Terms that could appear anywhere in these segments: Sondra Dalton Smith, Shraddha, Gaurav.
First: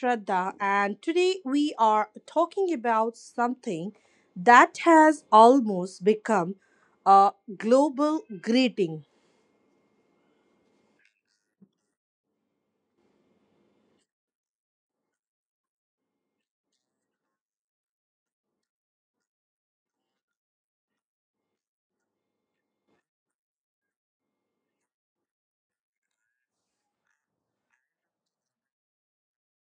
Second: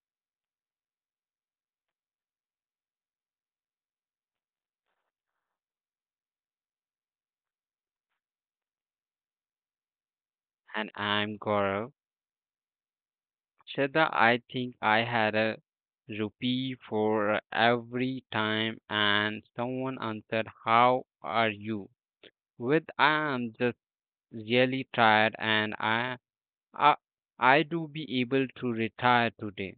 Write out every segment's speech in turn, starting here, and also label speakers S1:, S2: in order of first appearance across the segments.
S1: Shraddha, and today we are talking about something that has almost become a global greeting.
S2: And I'm Gaurav. Shraddha, I think I had a rupee for every time and someone answered, how are you? With I am just really tired and I, I do be able to retire today.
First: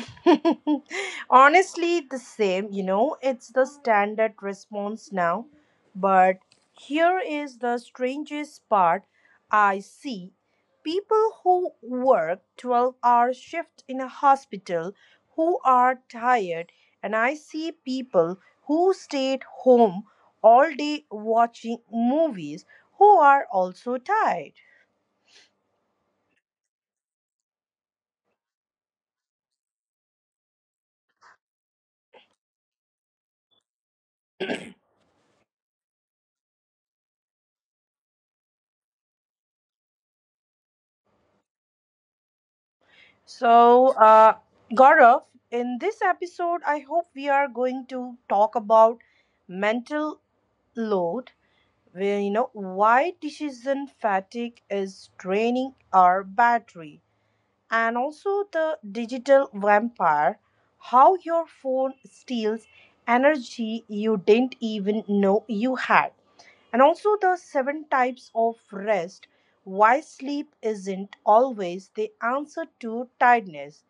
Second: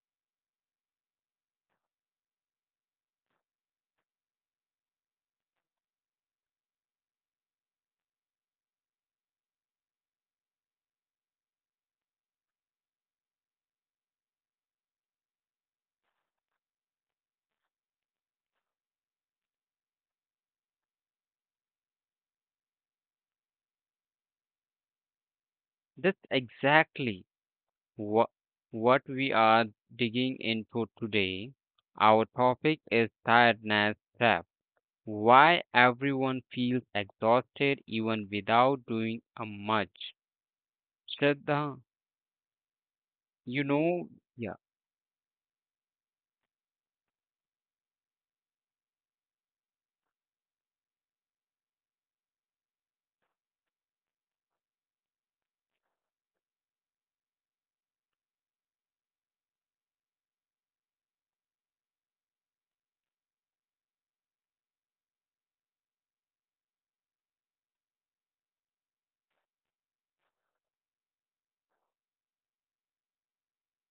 S1: Honestly, the same, it's the standard response now. But here is the strangest part, I see people who work 12-hour shift in a hospital who are tired, and I see people who stayed home all day watching movies who are also tired.
S2: That's exactly what, what we are digging into today. Our topic is tiredness trap. Why everyone feels exhausted even without doing a much. Shraddha, you
S1: So,
S2: know,
S1: uh,
S2: yeah,
S1: Gaurav, in this episode, I hope we are going to talk about mental load, where why decision fatigue is draining our battery, and also the digital vampire, how your phone steals energy you didn't even know you had, and also the seven types of rest, why sleep isn't always the answer to tiredness.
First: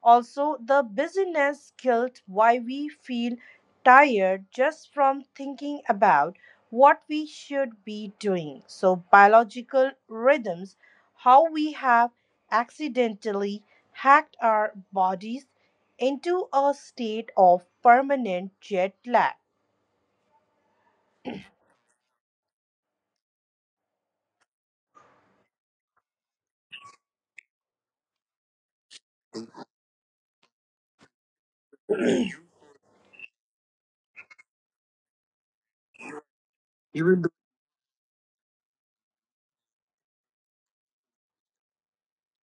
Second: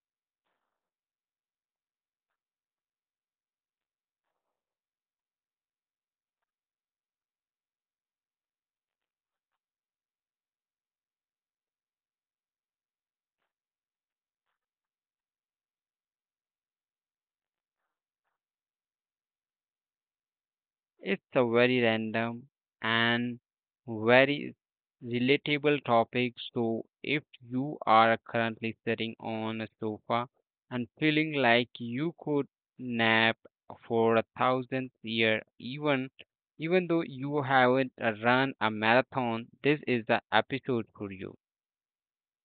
S1: Also, the busyness guilt, why we feel tired just from thinking about what we should be doing. So, biological rhythms, how we have accidentally hacked our bodies into a state of permanent jet lag.
S2: it's a very random and very relatable topic. So, if you are currently sitting on a sofa and feeling like you could nap for a thousandth year, even though you haven't run a marathon, this is the episode for you,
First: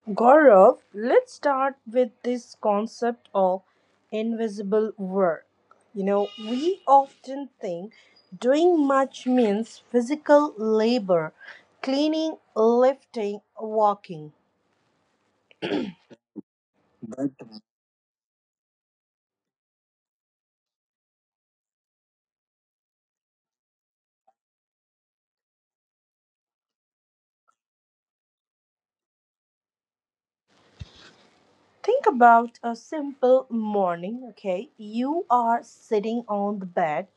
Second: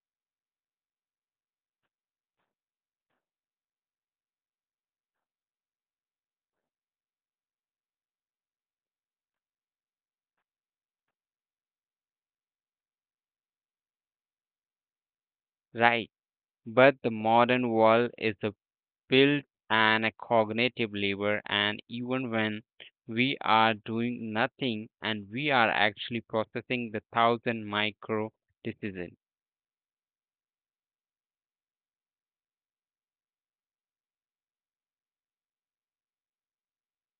S1: Gaurav, let's start with this concept of invisible work. You know, we often think doing much means physical labor, cleaning, lifting, walking.
S2: right? But the modern world is a built and a cognitive labor, and even when we are doing nothing and we are actually processing the thousand micro decisions.
S1: Think about a simple morning, okay? You are sitting on the bed.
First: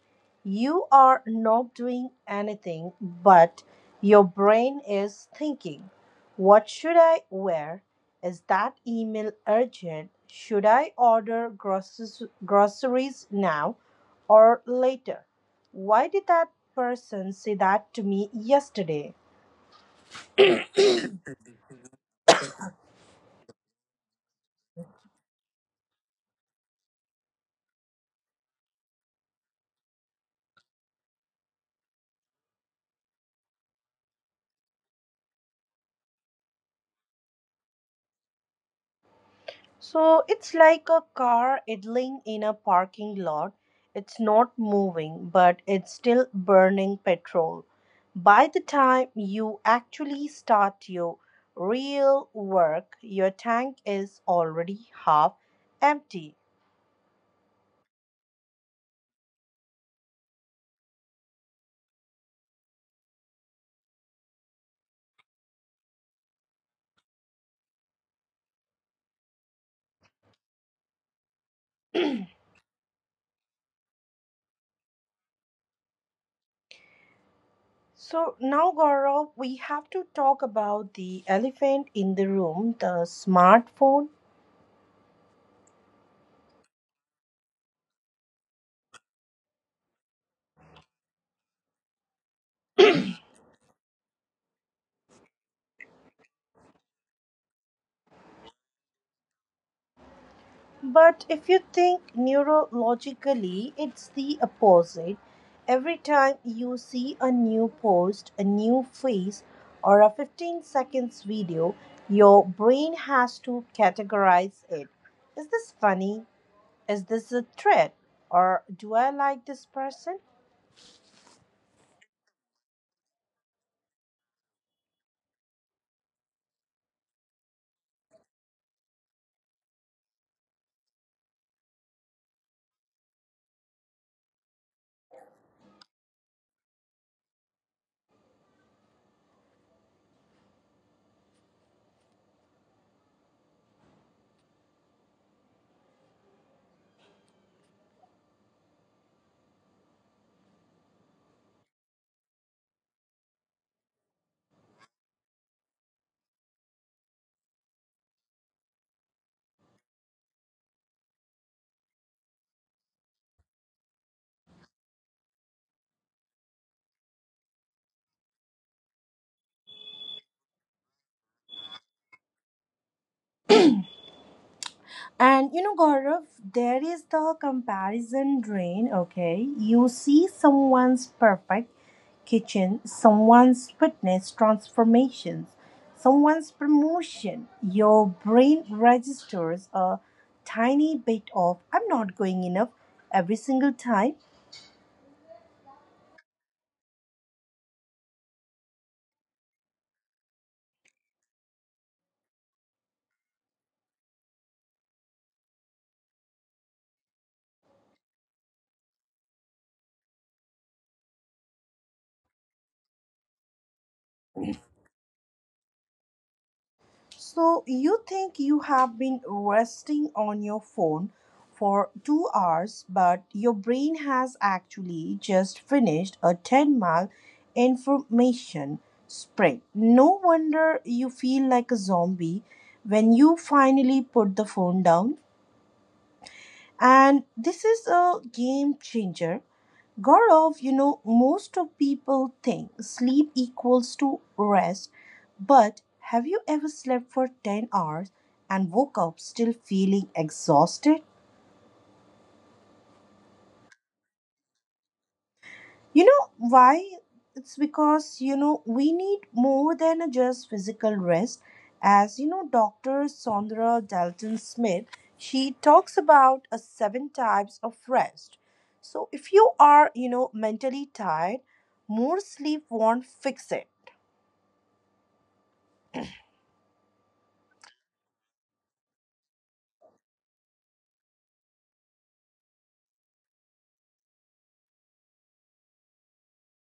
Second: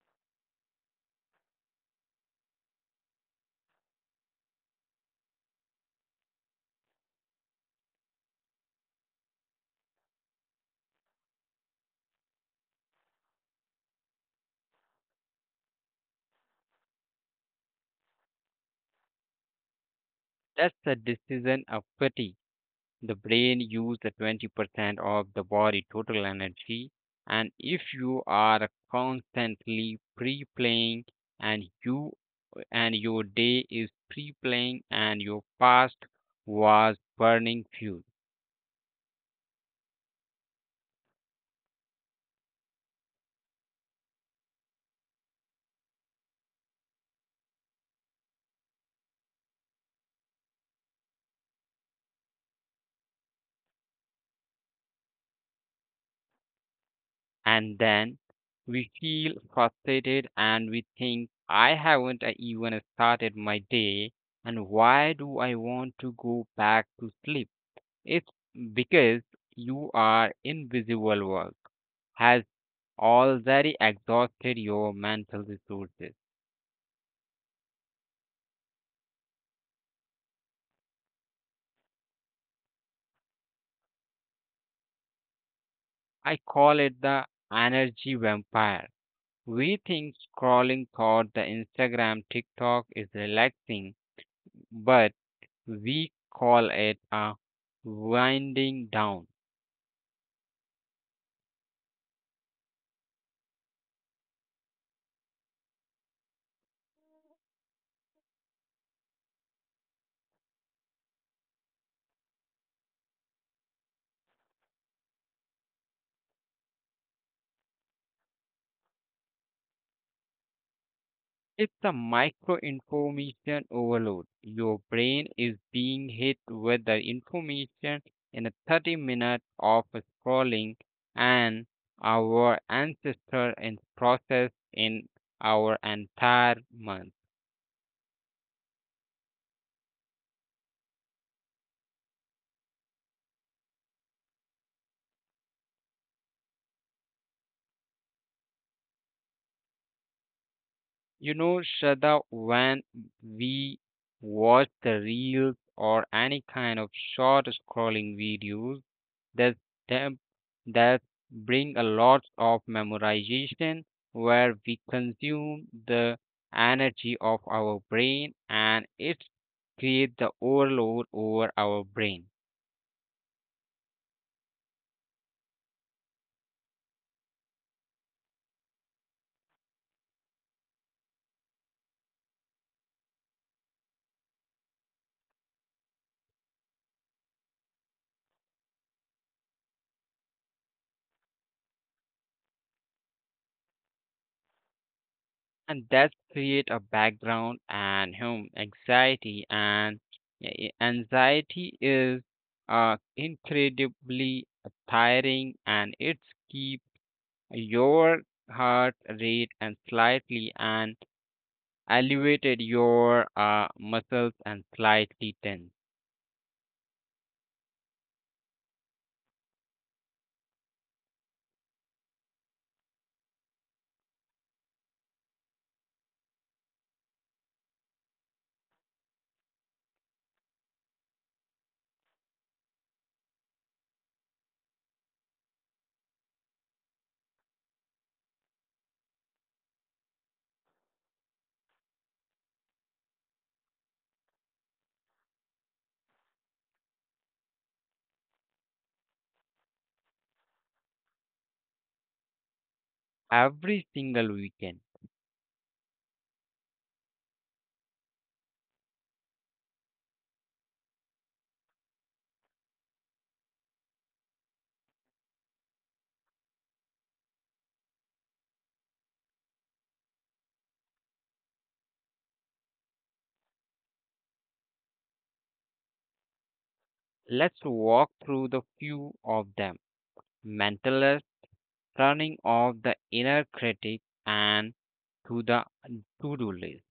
S1: You are not doing anything, but your brain is thinking, what should I wear? Is that email urgent? Should I order groceries now or later? Why did that person say that to me yesterday?
S2: That's the decision of fatigue. The brain uses 20% of the body total energy, and if you are constantly pre-playing and you and your day is pre-playing and your past was burning fuel.
S1: So it's like a car idling in a parking lot. It's not moving, but it's still burning petrol. By the time you actually start your real work, your tank is already half empty.
S2: And then we feel frustrated and we think, I haven't even started my day, and why do I want to go back to sleep? It's because you are invisible work has already exhausted your mental resources.
S1: So now, Gaurav, we have to talk about the elephant in the room, the smartphone.
S2: I call it the energy vampire. We think scrolling through the Instagram, TikTok is relaxing, but we call it a winding down.
S1: But if you think neurologically, it's the opposite. Every time you see a new post, a new face, or a 15 seconds video, your brain has to categorize it. Is this funny? Is this a threat? Or do I like this person?
S2: It's a micro information overload. Your brain is being hit with the information in a 30 minutes of scrolling, and our ancestor in process in our entire month. You know, Shraddha, when we watch the reels or any kind of short scrolling videos, that them that bring a lot of memorization where we consume the energy of our brain and it create the overload over our brain
S1: And you know, Gaurav, there is the comparison drain, okay? You see someone's perfect kitchen, someone's fitness transformations, someone's promotion. Your brain registers a tiny bit of I'm not going enough every single time.
S2: and that create a background and home anxiety. And yeah, anxiety is incredibly tiring and it's keep your heart rate and slightly and elevated your muscles and slightly tense
S1: So you think you have been resting on your phone for 2 hours, but your brain has actually just finished a 10-mile information spread. No wonder you feel like a zombie when you finally put the phone down. And this is a game changer. Gaurav, you know, most of people think sleep equals to rest, but have you ever slept for 10 hours and woke up still feeling exhausted?
S2: every single weekend.
S1: You know why? It's because, you know, we need more than a just physical rest. As you know, Dr. Sondra Dalton Smith, she talks about a seven types of rest. So if you are, you know, mentally tired, more sleep won't fix it.
S2: Let's walk through the few of them. Mentalist, turning off the inner critic and to the to-do list.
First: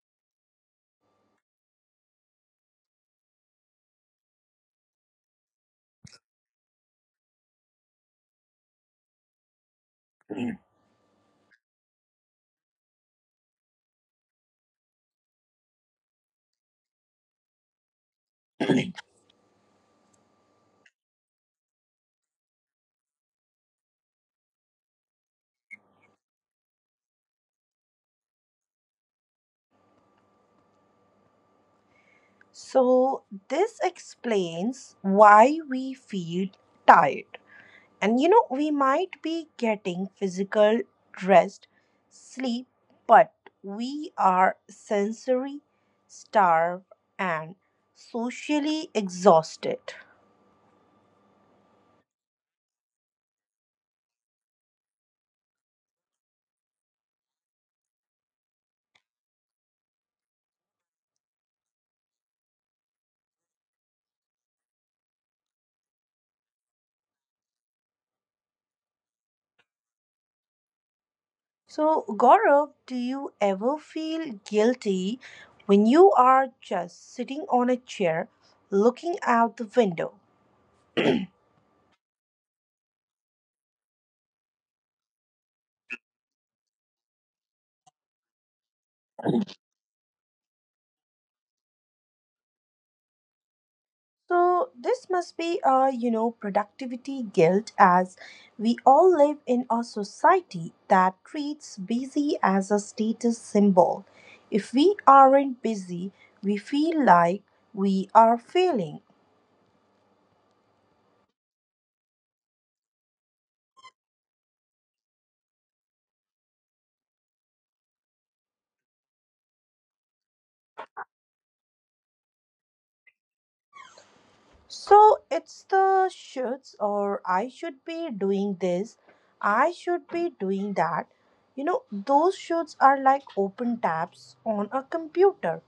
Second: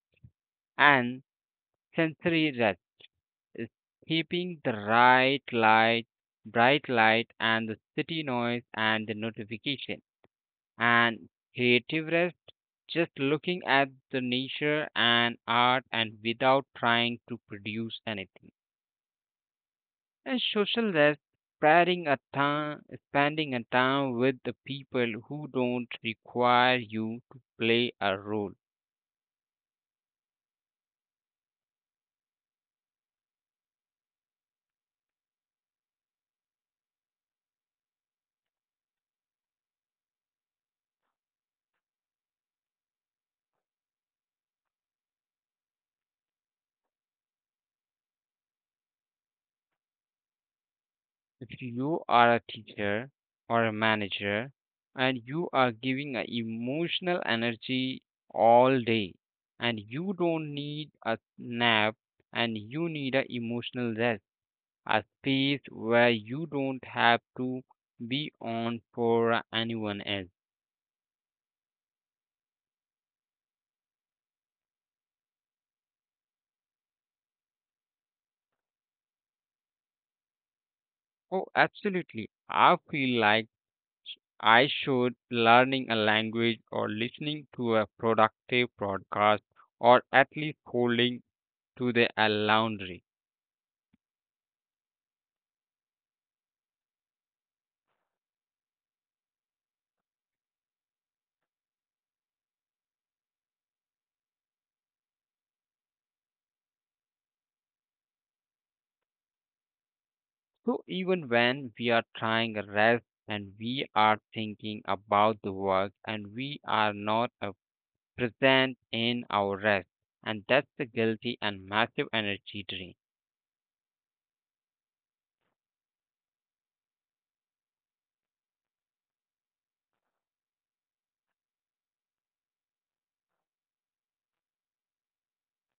S2: And sensory rest is keeping the right light, bright light and the city noise and the notification, and creative rest, just looking at the nature and art and without trying to produce anything. And social rest, spending a time, spending a time with the people who don't require you to play a role.
S1: So this explains why we feel tired. And you know, we might be getting physical rest, sleep, but we are sensory starved and socially exhausted.
S2: If you are a teacher or a manager and you are giving a emotional energy all day and you don't need a nap and you need a emotional rest, a space where you don't have to be on for anyone else.
S1: So, Gaurav, do you ever feel guilty when you are just sitting on a chair looking out the window?
S2: Oh, absolutely. I feel like I should learning a language or listening to a productive podcast or at least holding to the a laundry.
S1: So this must be a you know productivity guilt, as we all live in a society that treats busy as a status symbol. If we aren't busy, we feel like we are failing.
S2: So even when we are trying a rest and we are thinking about the work and we are not present in our rest and that's the guilty and massive energy drain.
S1: So it's the shoulds, or I should be doing this, I should be doing that. You know, those shoulds are like open tabs on a computer.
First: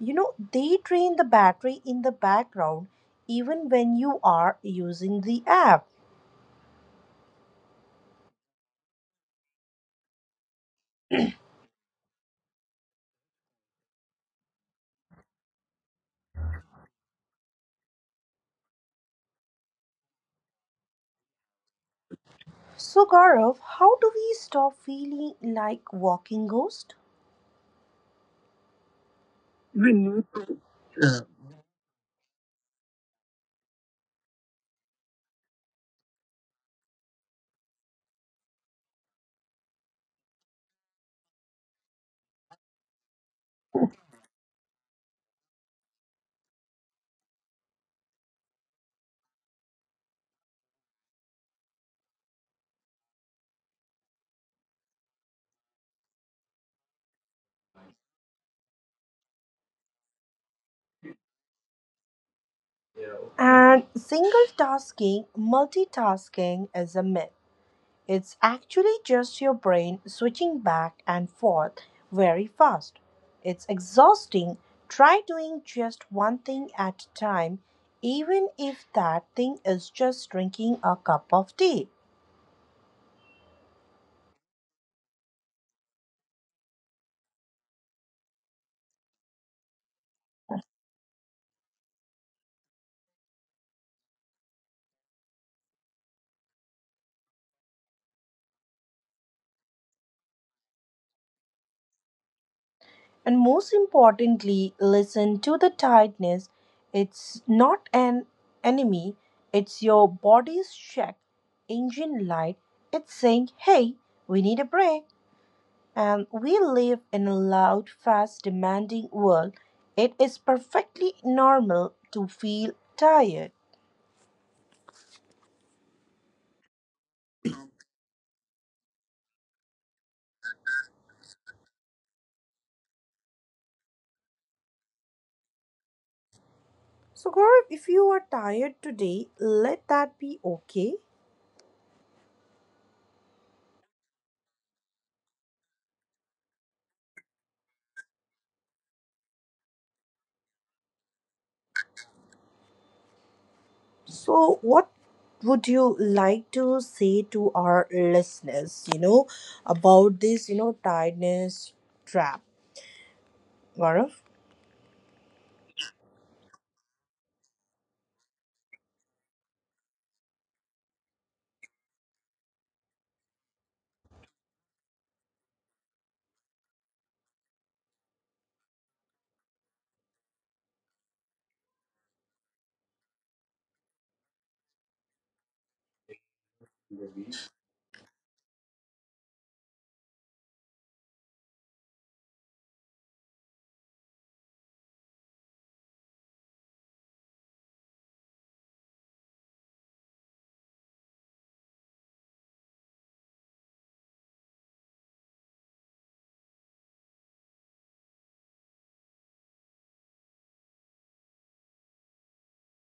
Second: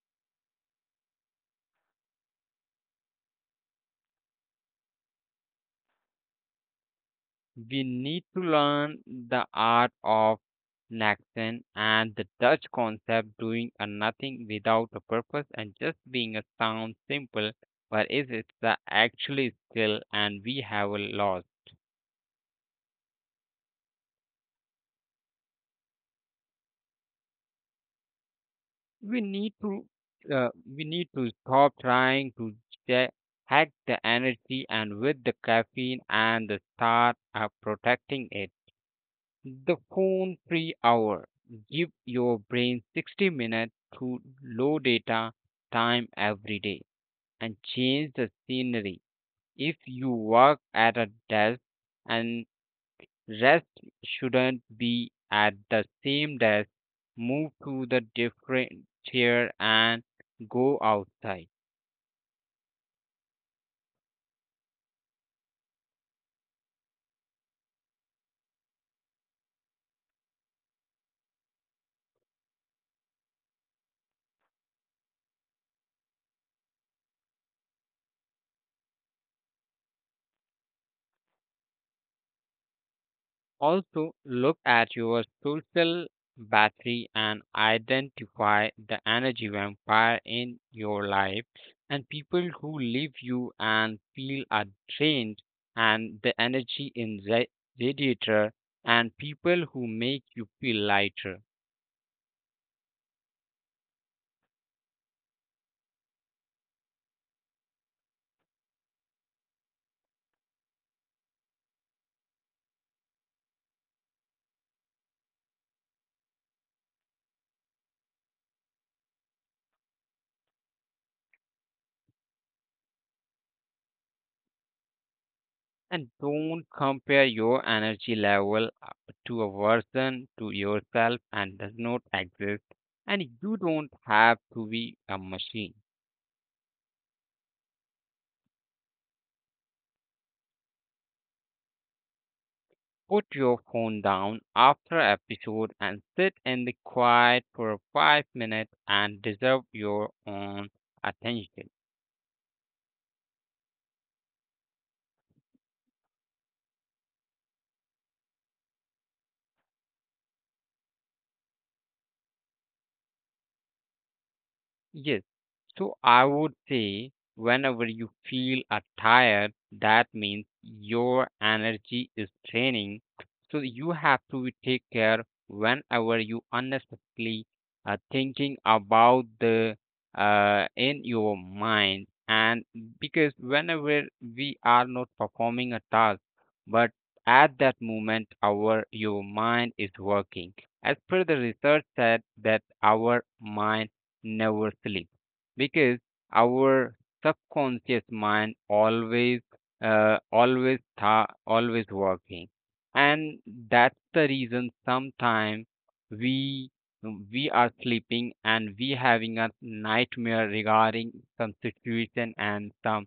S1: You know, they drain the battery in the background even when you are using the app.
S2: We need to learn the art of Naxxon and the Dutch concept doing a nothing without a purpose and just being a sound simple, but is it the actually skill and we have a loss?
S1: So, Gaurav, how do we stop feeling like walking ghost?
S2: We need to uh, stop trying to ja- hack the energy and with the caffeine and the start protecting it. The phone free hour. Give your brain 60 minutes to low data time every day and change the scenery. If you work at a desk and rest shouldn't be at the same desk, move to the different chair and go outside.
S1: And single tasking, multitasking is a myth. It's actually just your brain switching back and forth very fast. It's exhausting. Try doing just one thing at a time, even if that thing is just drinking a cup of tea.
S2: Also, look at your social battery and identify the energy vampire in your life and people who leave you and feel are drained, and the energy in radiator and people who make you feel lighter.
S1: And most importantly, listen to the tiredness. It's not an enemy, it's your body's check engine light. It's saying, hey, we need a break. And we live in a loud, fast, demanding world. It is perfectly normal to feel tired.
S2: And don't compare your energy level to a version to yourself and does not exist. And you don't have to be a machine.
S1: So, Gaurav, if you are tired today, let that be okay.
S2: Put your phone down after episode and sit in the quiet for 5 minutes and deserve your own attention.
S1: So, what would you like to say to our listeners, you know, about this, you know, tiredness trap, Gaurav?
S2: Yes. So I would say whenever you feel are tired, that means your energy is draining. So you have to take care whenever you unnecessarily are thinking about the in your mind. And because whenever we are not performing a task, but at that moment our your mind is working. As per the research said that our mind never sleep because our subconscious mind always working, and that's the reason sometimes we we are sleeping and we having a nightmare regarding some situation and some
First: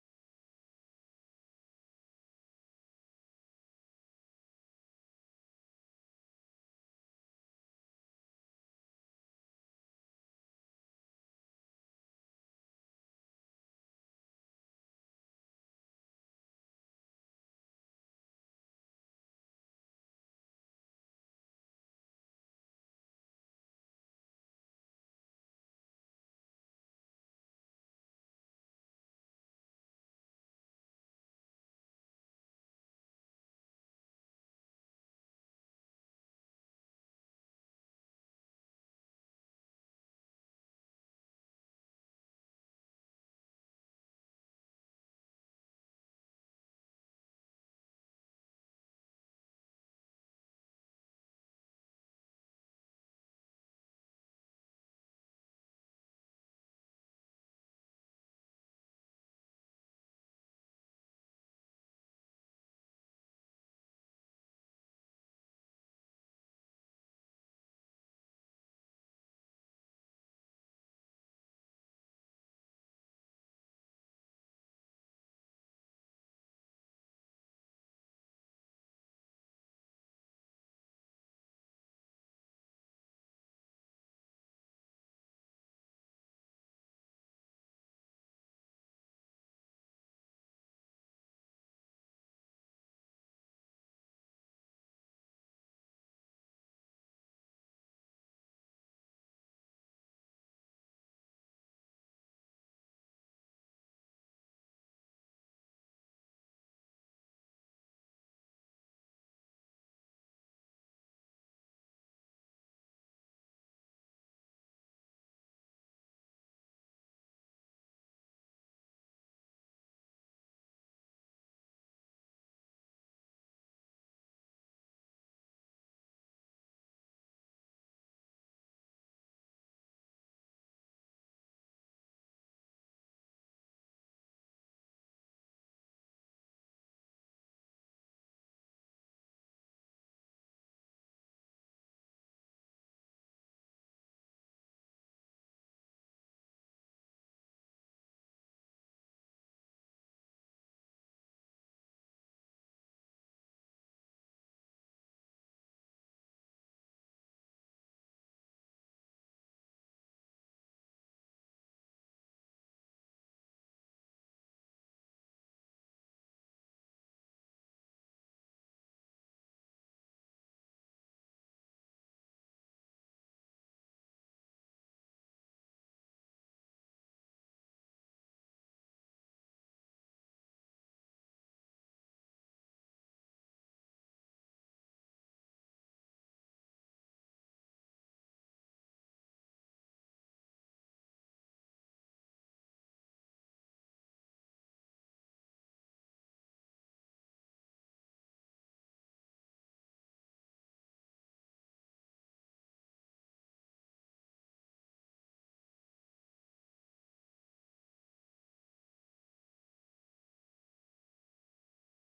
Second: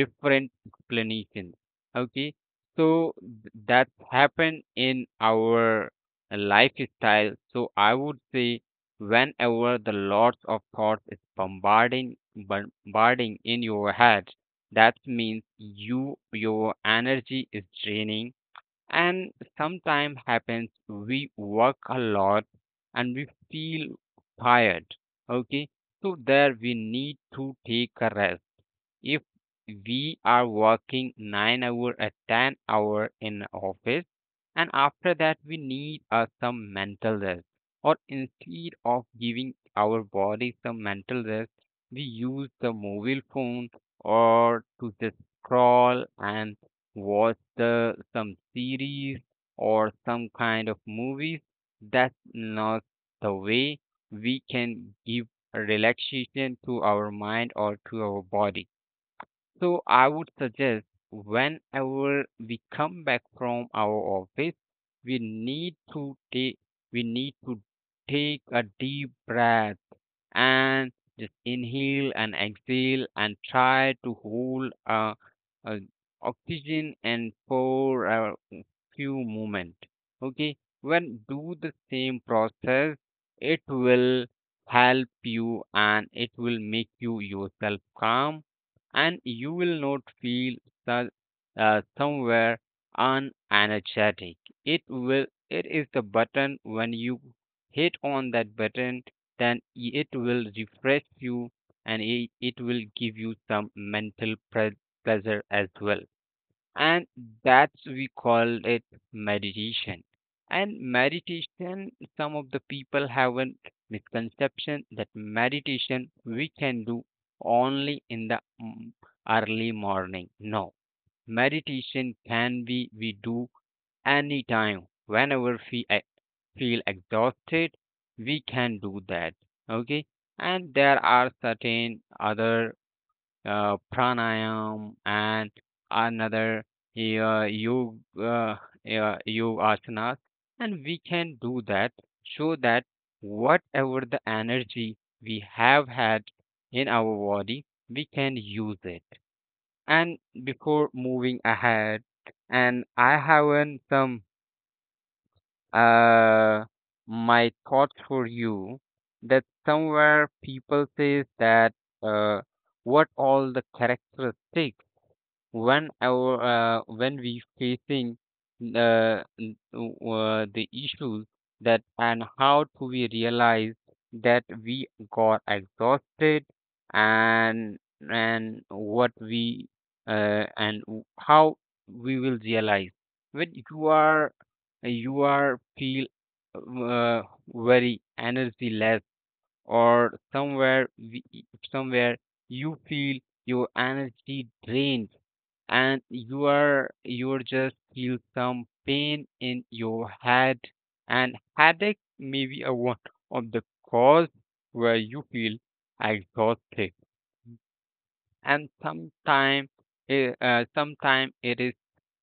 S2: different explanations. Okay, so that's happened in our lifestyle. So I would say whenever the lots of thoughts is bombarding in your head, that means you your energy is draining. And sometimes happens we work a lot and we feel tired. Okay, so there we need to take a rest. If we are working 9 hour a 10 hour in office, and after that we need some mental rest, or instead of giving our body some mental rest, we use the mobile phone or to just scroll and watch the some series or some kind of movies, that's not the way we can give relaxation to our mind or to our body. So I would suggest whenever we come back from our office, we need to take we need to take a deep breath and just inhale and exhale and try to hold uh, oxygen and for a few moment. Okay, when do the same process, it will help you and it will make you yourself calm, and you will not feel so- somewhere unenergetic. It will it is the button when you hit on that button, then it will refresh you, and it will give you some mental pleasure as well. And that's we call it meditation. And meditation, some of the people have a misconception that meditation we can do only in the early morning. No, meditation can be we do anytime whenever we feel exhausted, we can do that. Okay, and there are certain other pranayam and another uh, yoga uh, yoga asanas, and we can do that, so that whatever the energy we have had in our body, we can use it. And before moving ahead, and I haven't some uh my thoughts for you, that somewhere people says that uh what all the characteristics when our when we facing the issues, that and how to we realize that we got exhausted, and what we how we will realize when you are feel uh, very energy less, or somewhere you feel your energy drained, and you're just feel some pain in your head. And headache may be a one of the cause where you feel exhausted. And sometimes sometime it is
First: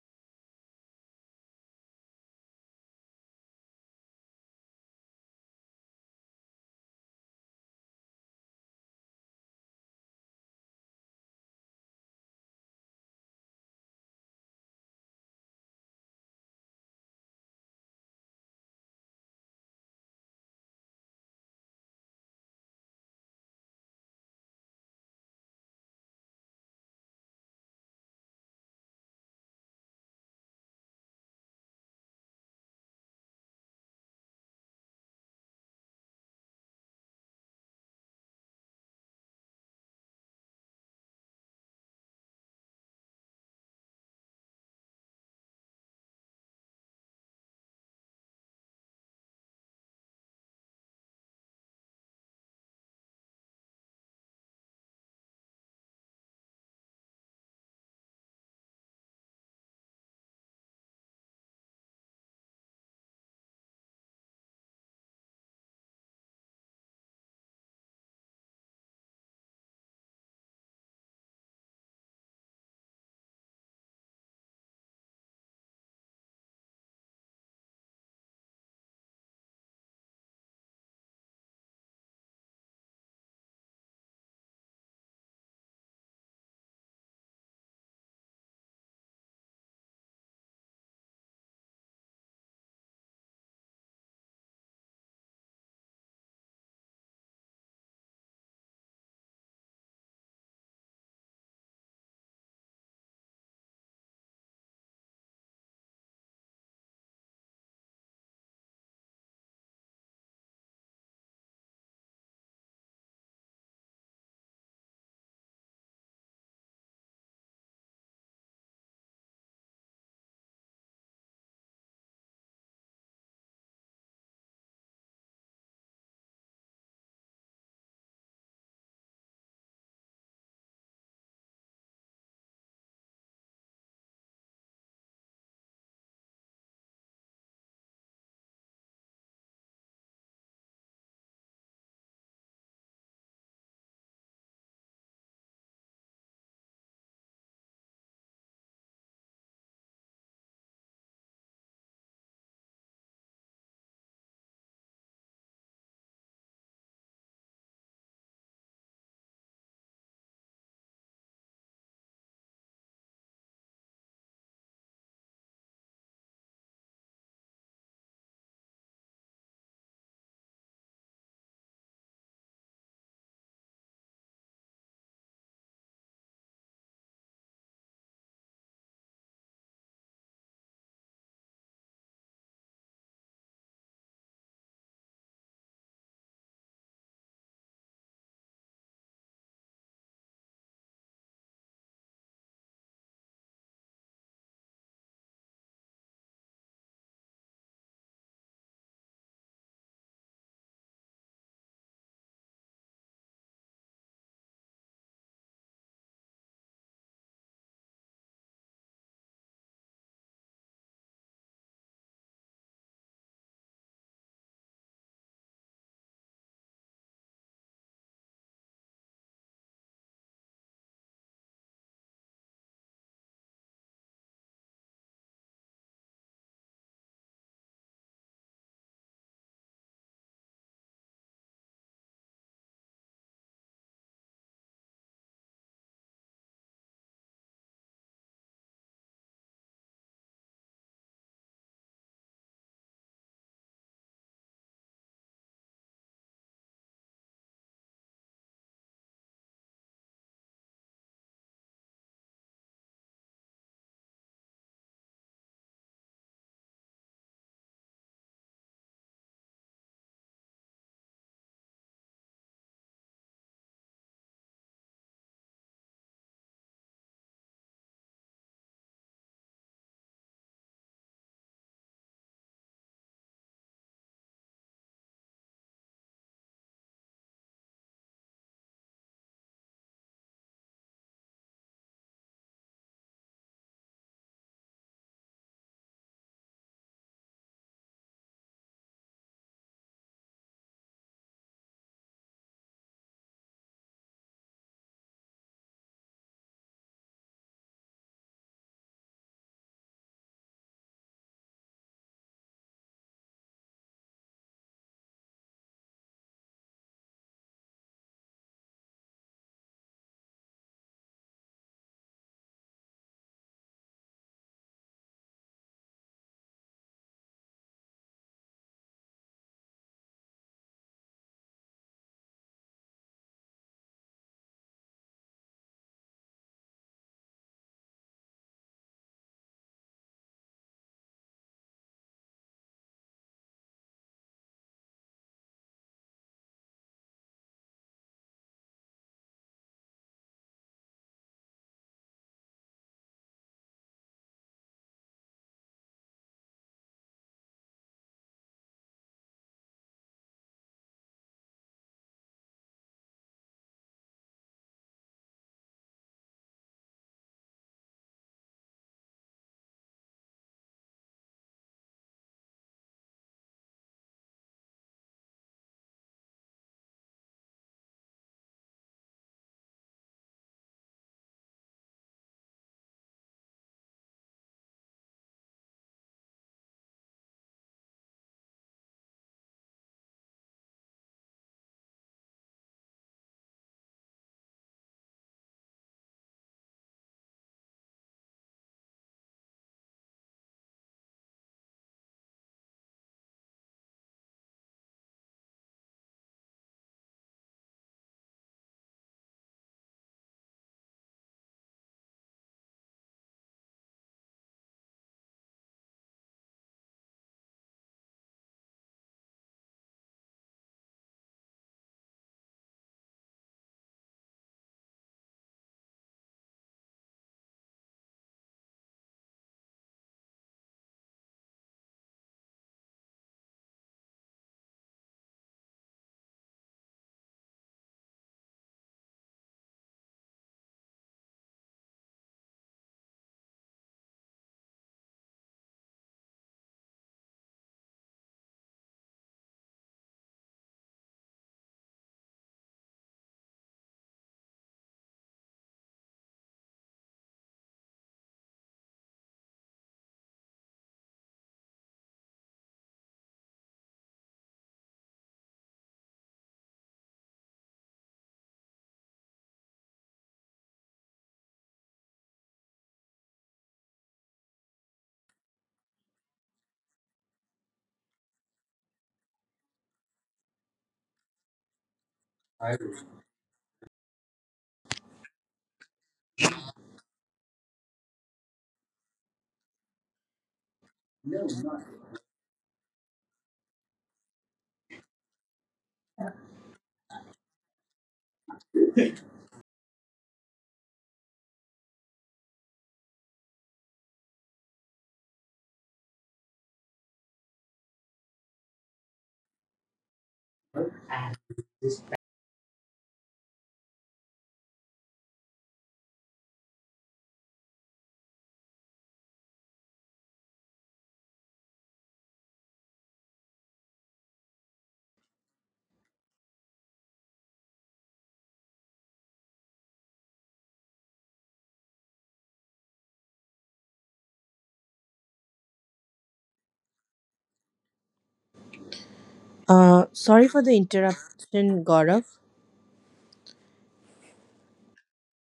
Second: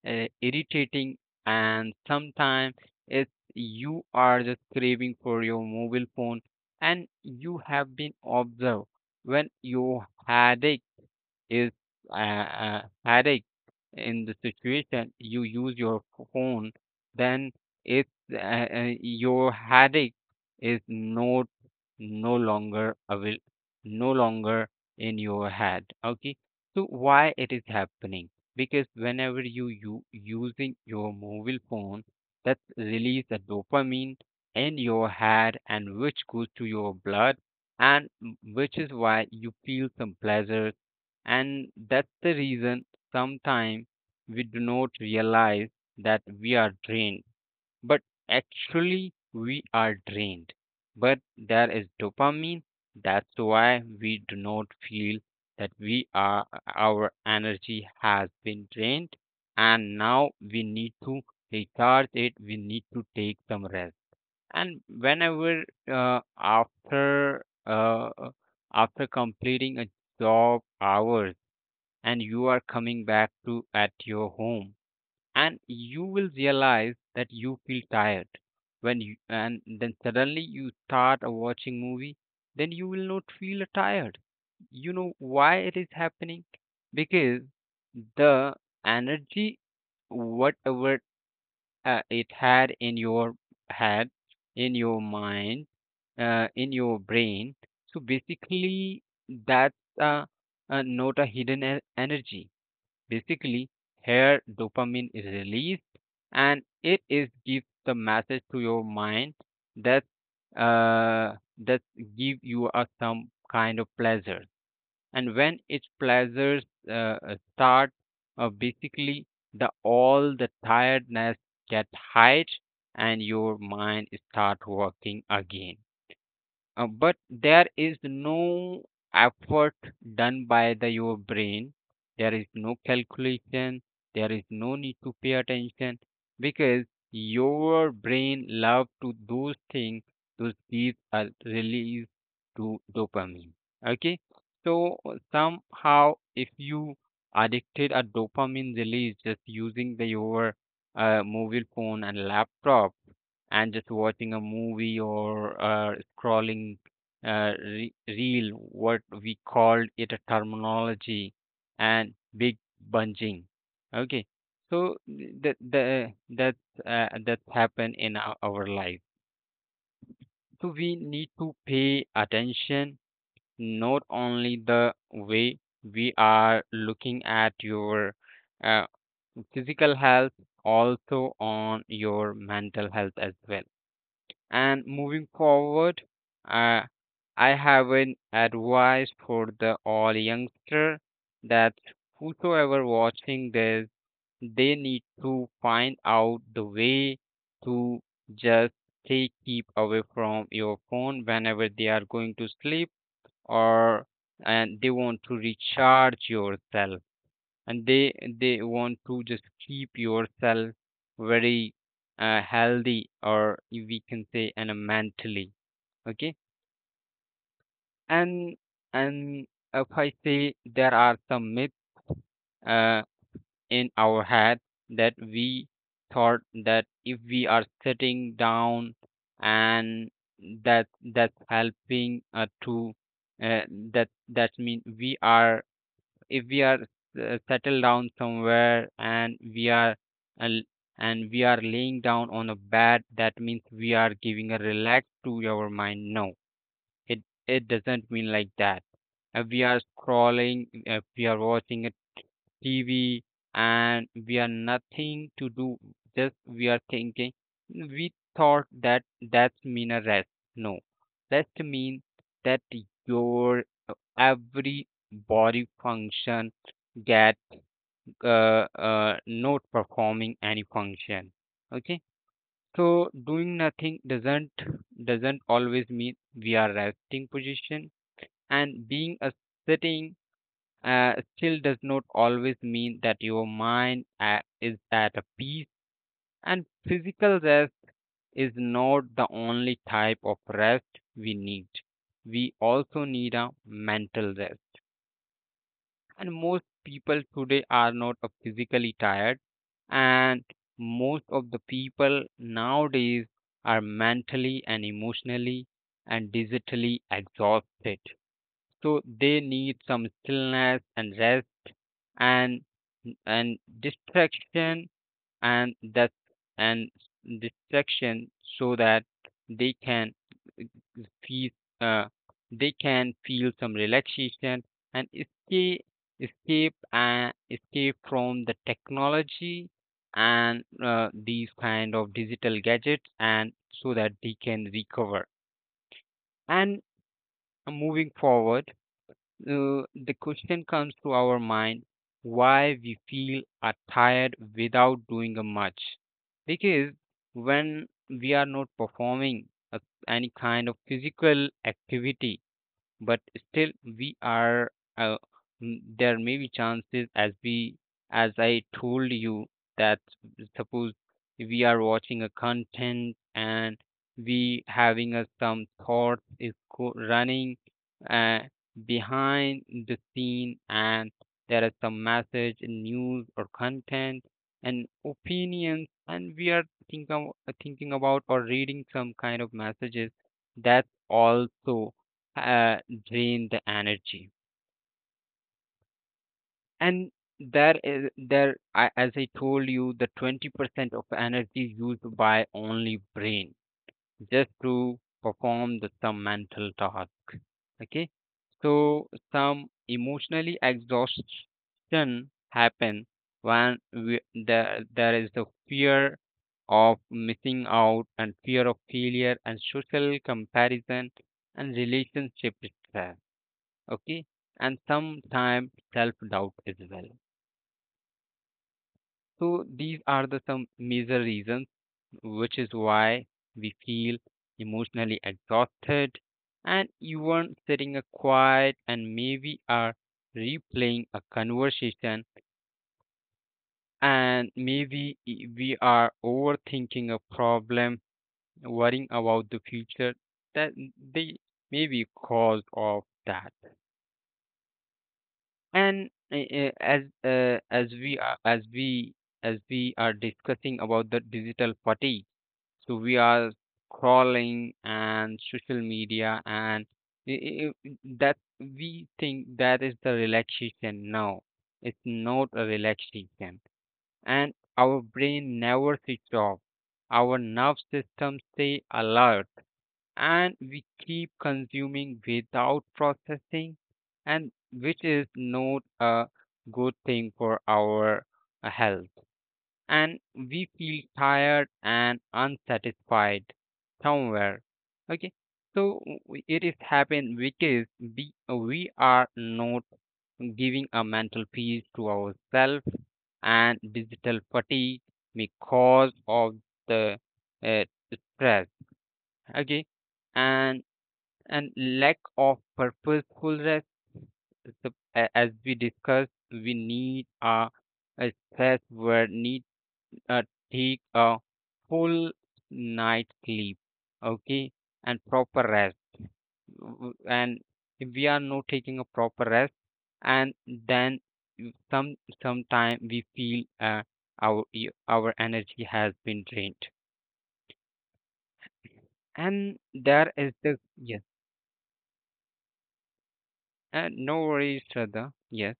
S2: irritating, and sometimes it's you are just craving for your mobile phone, and you have been observed when your headache is a headache in the situation, you use your phone, then it's your headache is not no longer avail, no longer in your head. Okay, so why it is happening? Because whenever you using your mobile phone, that release the dopamine in your head and which goes to your blood, and which is why you feel some pleasure, and that's the reason sometimes we do not realize that we are drained, but actually we are drained. But there is dopamine, that's why we do not feel that we are our energy has been drained, and now we need to recharge it, we need to take some rest. And whenever uh, after uh, after completing a job hours, and you are coming back to at your home, and you will realize that you feel tired when you and then suddenly you start a watching movie, then you will not feel tired. You know why it is happening? Because the energy whatever it had in your head, in your mind, in your brain, so basically that's uh, not a hidden energy. Basically, here dopamine is released, and it is gives the message to your mind that uh, that give you a some kind of pleasure. And when its pleasures uh, start, basically the all the tiredness get hide, and your mind start working again, but there is no effort done by the your brain. There is no calculation. There is no need to pay attention because your brain love to those things. Those these are release to dopamine. Okay, so somehow if you addicted a dopamine release just using the your mobile phone and laptop, and just watching a movie or scrolling reel, what we called it a terminology, and big bunging. Okay, so that that happened in our life. So we need to pay attention not only the way we are looking at your uh, physical health, also on your mental health as well, and moving forward, uh, I have an advice for the all youngster that whosoever watching this, they need to find out the way to just stay keep away from your phone whenever they are going to sleep or and they want to recharge yourself and they want to just keep yourself very healthy or we can say and mentally okay. And and if I say there are some myths uh, in our head that we thought that if we are sitting down and that that's helping to uh, that that means we are, if we are settled down somewhere and we are al- and we are laying down on a bed, that means we are giving a relax to our mind. No, it it doesn't mean like that. If we are scrolling, if we are watching a TV and we are nothing to do, just we are thinking, we thought that that's mean a rest. No, rest means that your every body function get not performing any function, okay? So doing nothing doesn't always mean we are resting position, and being a sitting still does not always mean that your mind is at a peace. And physical rest is not the only type of rest we need. We also need a mental rest. And most people today are not physically tired, and most of the people nowadays are mentally and emotionally and digitally exhausted. So they need some stillness and rest and distraction and that and distraction, so that they can feel uh, they can feel some relaxation and escape, escape and escape from the technology and these kind of digital gadgets, and so that they can recover. And moving forward, the question comes to our mind, why we feel are tired without doing a much? Because when we are not performing a, any kind of physical activity, but still we are uh, there may be chances as we as I told you that, suppose we are watching a content and we having a, some thoughts is running uh, behind the scene, and there is some message and news or content and opinions, and we are think, thinking about or reading some kind of messages. That's also uh, drain the energy. And there is there I, as I told you, the 20% of energy used by only brain just to perform the some mental task, okay? So some emotionally exhaustion happen when there is the fear of missing out and fear of failure and social comparison and relationship stress, okay? And sometimes self doubt as well. So these are the some major reasons which is why we feel emotionally exhausted. And even sitting a quiet and maybe are replaying a conversation and maybe we are overthinking a problem, worrying about the future, that they may be cause of that. And as we are discussing about the digital fatigue, so we are scrolling and social media, and i- i- i- that we think that is the relaxation. No, it's not a relaxation, and our brain never switch off. Our nerve system stay alert, and we keep consuming without processing, and which is not a good thing for our health, and we feel tired and unsatisfied somewhere, okay? So it is happen because we are not giving a mental peace to ourselves, and digital fatigue because of the uh, stress, okay? And and lack of purposeful rest. So, as we discussed, we need a stress where need uh, take a full night sleep, okay, and proper rest. And if we are not taking a proper rest, and then you- some sometime we feel our energy has been drained, and there is the
S1: Sorry for the
S2: yes.
S1: interruption, Gaurav.
S2: And no worries, Shraddha. Yes.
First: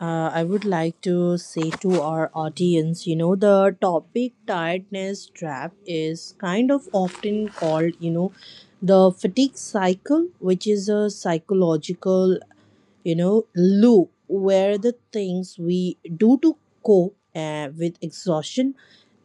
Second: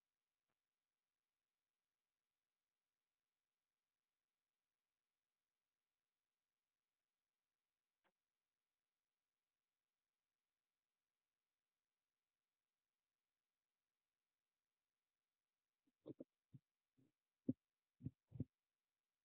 S1: I would like to say to our audience, you know, the topic tiredness trap is kind of often called, you know, the fatigue cycle, which is a psychological you know loop where the things we do to cope with exhaustion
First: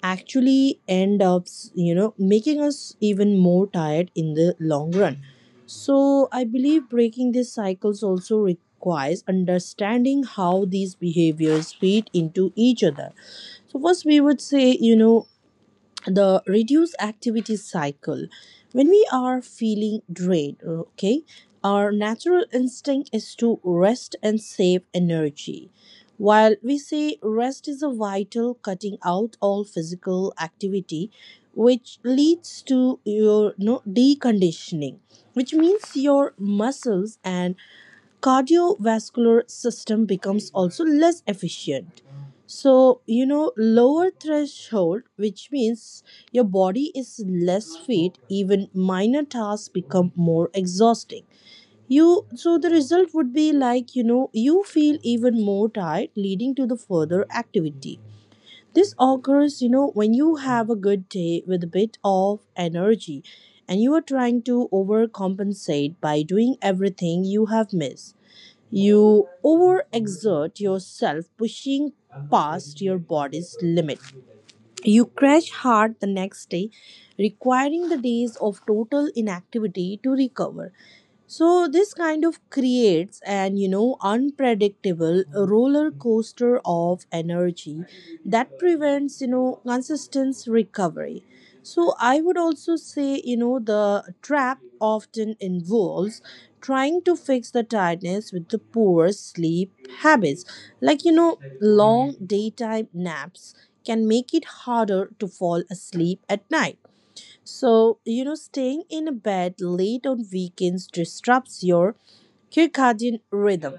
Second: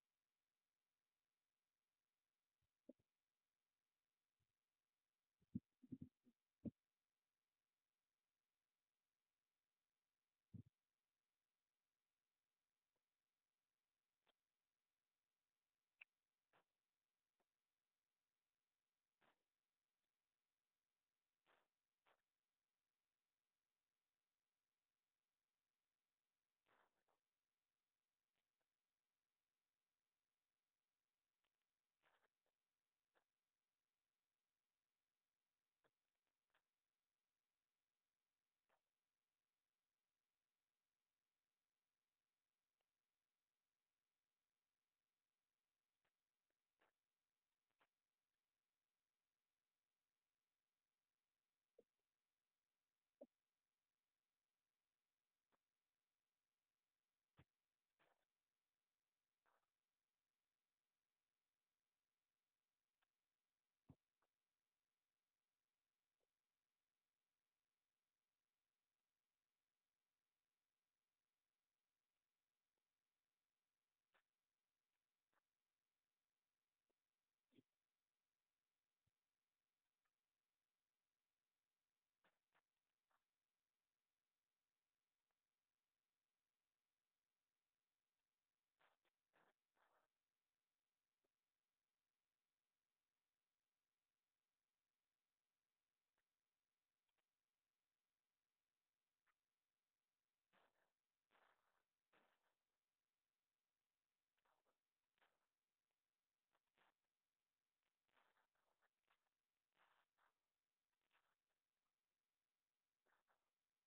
S1: actually end up you know making us even more tired in the long run. So I believe breaking these cycles also requires understanding how these behaviors fit into each other. So first we would say, you know, the reduced activity cycle. When we are feeling drained, okay, our natural instinct is to rest and save energy, while we say rest is a vital cutting out all physical activity, which leads to your no, deconditioning, which means your muscles and cardiovascular system becomes also less efficient. So, you know, lower threshold, which means your body is less fit, even minor tasks become more exhausting. You so the result would be like, you know, you feel even more tired, leading to the further activity. This occurs, you know, when you have a good day with a bit of energy and you are trying to overcompensate by doing everything you have missed. You overexert yourself, pushing past your body's limit. You crash hard the next day, requiring the days of total inactivity to recover. So this kind of creates an you know unpredictable roller coaster of energy that prevents you know consistent recovery. So I would also say, you know, the trap often involves trying to fix the tiredness with the poor sleep habits. Like, you know, long daytime naps can make it harder to fall asleep at night. So, you know, staying in a bed late on weekends disrupts your circadian rhythm,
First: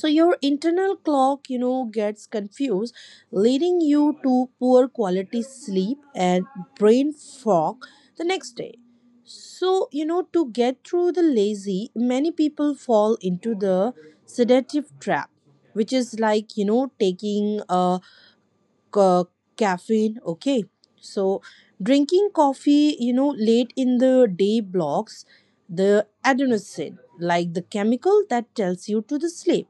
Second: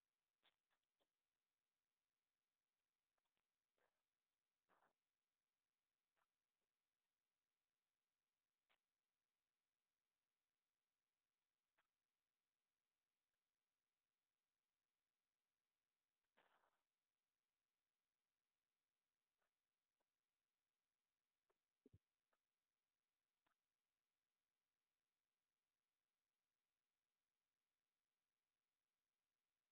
S1: so your internal clock you know gets confused, leading you to poor quality sleep and brain fog the next day. So you know to get through the lazy, many people fall into the sedative trap, which is like, you know, taking a ca- caffeine, okay? So drinking coffee you know late in the day blocks the adenosine, like the chemical that tells you to the sleep.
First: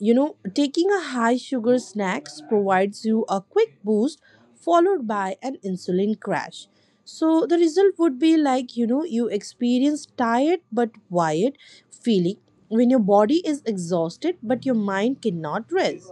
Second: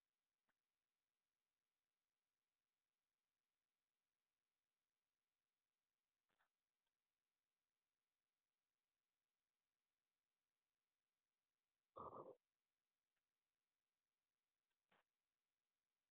S1: You know, taking a high sugar snacks provides you a quick boost followed by an insulin crash. So the result would be like, you know, you experience tired but wired feeling when your body is exhausted but your mind cannot rest.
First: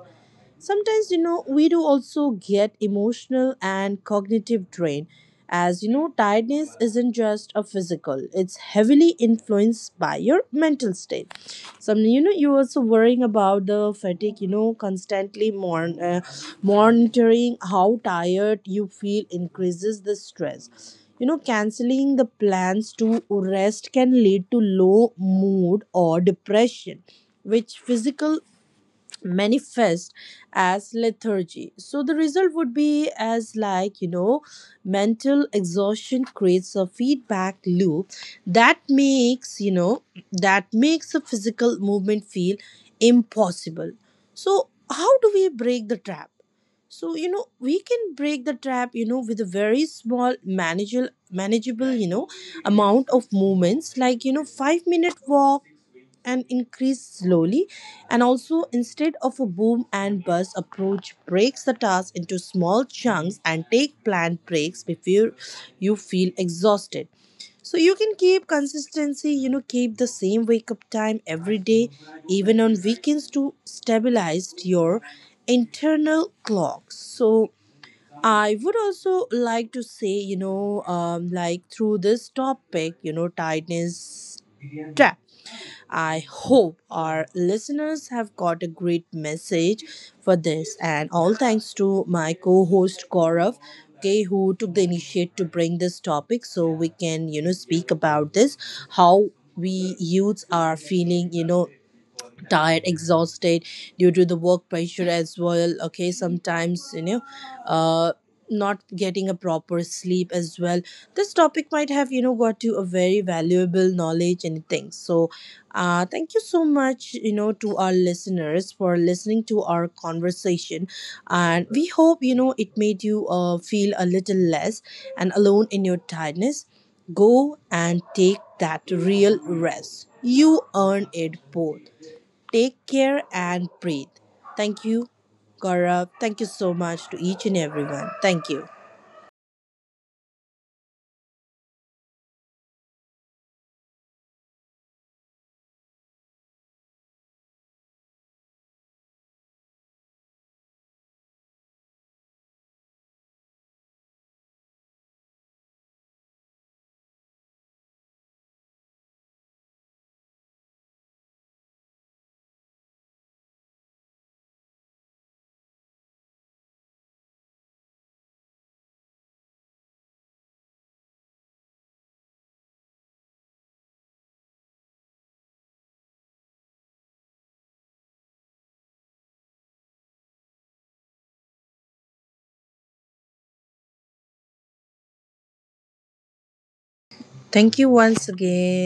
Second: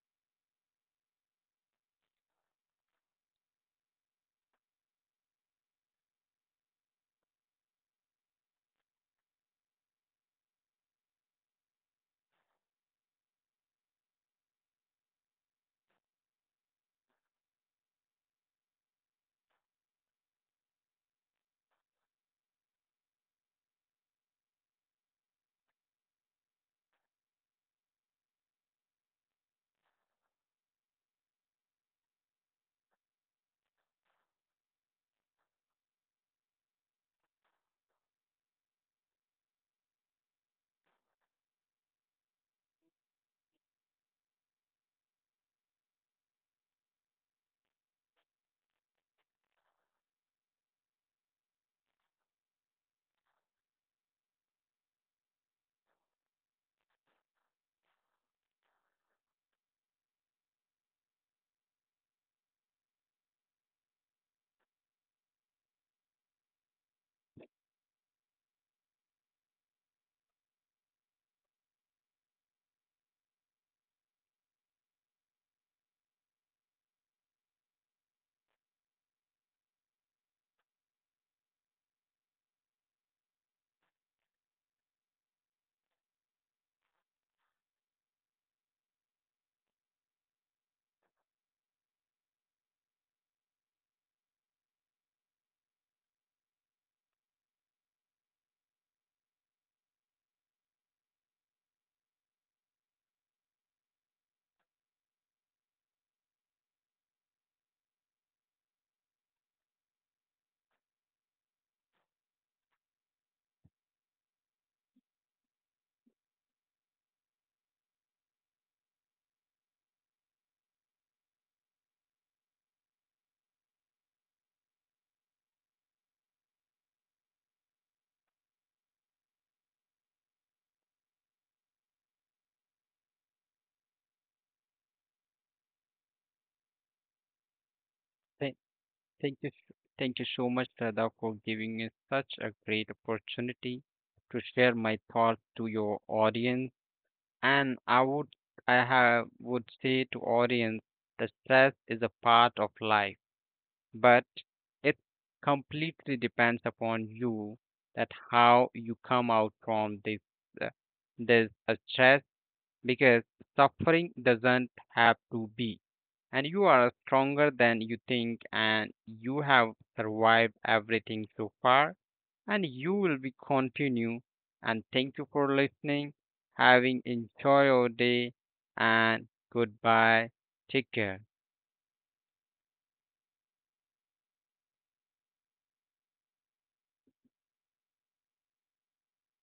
S1: Sometimes you know we do also get emotional and cognitive drain, as you know tiredness isn't just a physical, it's heavily influenced by your mental state. Some you know you're also worrying about the fatigue, you know, constantly monitoring how tired you feel increases the stress. You know canceling the plans to rest can lead to low mood or depression, which physical manifest as lethargy. So the result would be as like, you know, mental exhaustion creates a feedback loop that makes a physical movement feel impossible. So how do we break the trap? So you know we can break the trap, you know, with a very small manageable you know amount of movements like you know 5-minute walk and increase slowly. And also instead of a boom and bust approach, breaks the task into small chunks and take planned breaks before you feel exhausted. So you can keep consistency, you know, keep the same wake up time every day, even on weekends to stabilize your internal clock. So I would also like to say, you know, like through this topic, you know, tightness, I hope our listeners have got a great message for this. And all thanks to my co host Gaurav, okay, who took the initiative to bring this topic so we can, you know, speak about this how we youths are feeling, you know, tired exhausted due to the work pressure as well. Okay, sometimes you know uh not getting a proper sleep as well. This topic might have you know got you a very valuable knowledge and things. So thank you so much, you know, to our listeners for listening to our conversation, and we hope you know it made you feel a little less and alone in your tiredness. Go and take that real rest, you earn it both. Take care and breathe. Thank you, Gaurav. Thank you so much to each and everyone. Thank you.
S2: Thank you, thank you so much, Radha, for giving me such a great opportunity to share my thoughts to your audience. And I would, I have, would say to audience that stress is a part of life, but it completely depends upon you that how you come out from this uh, stress, because suffering doesn't have to be. And you are stronger than you think, and you have survived everything so far, and you will be continue. And thank you for listening. Having enjoy your day, and goodbye. Take care.
S1: Thank you once again.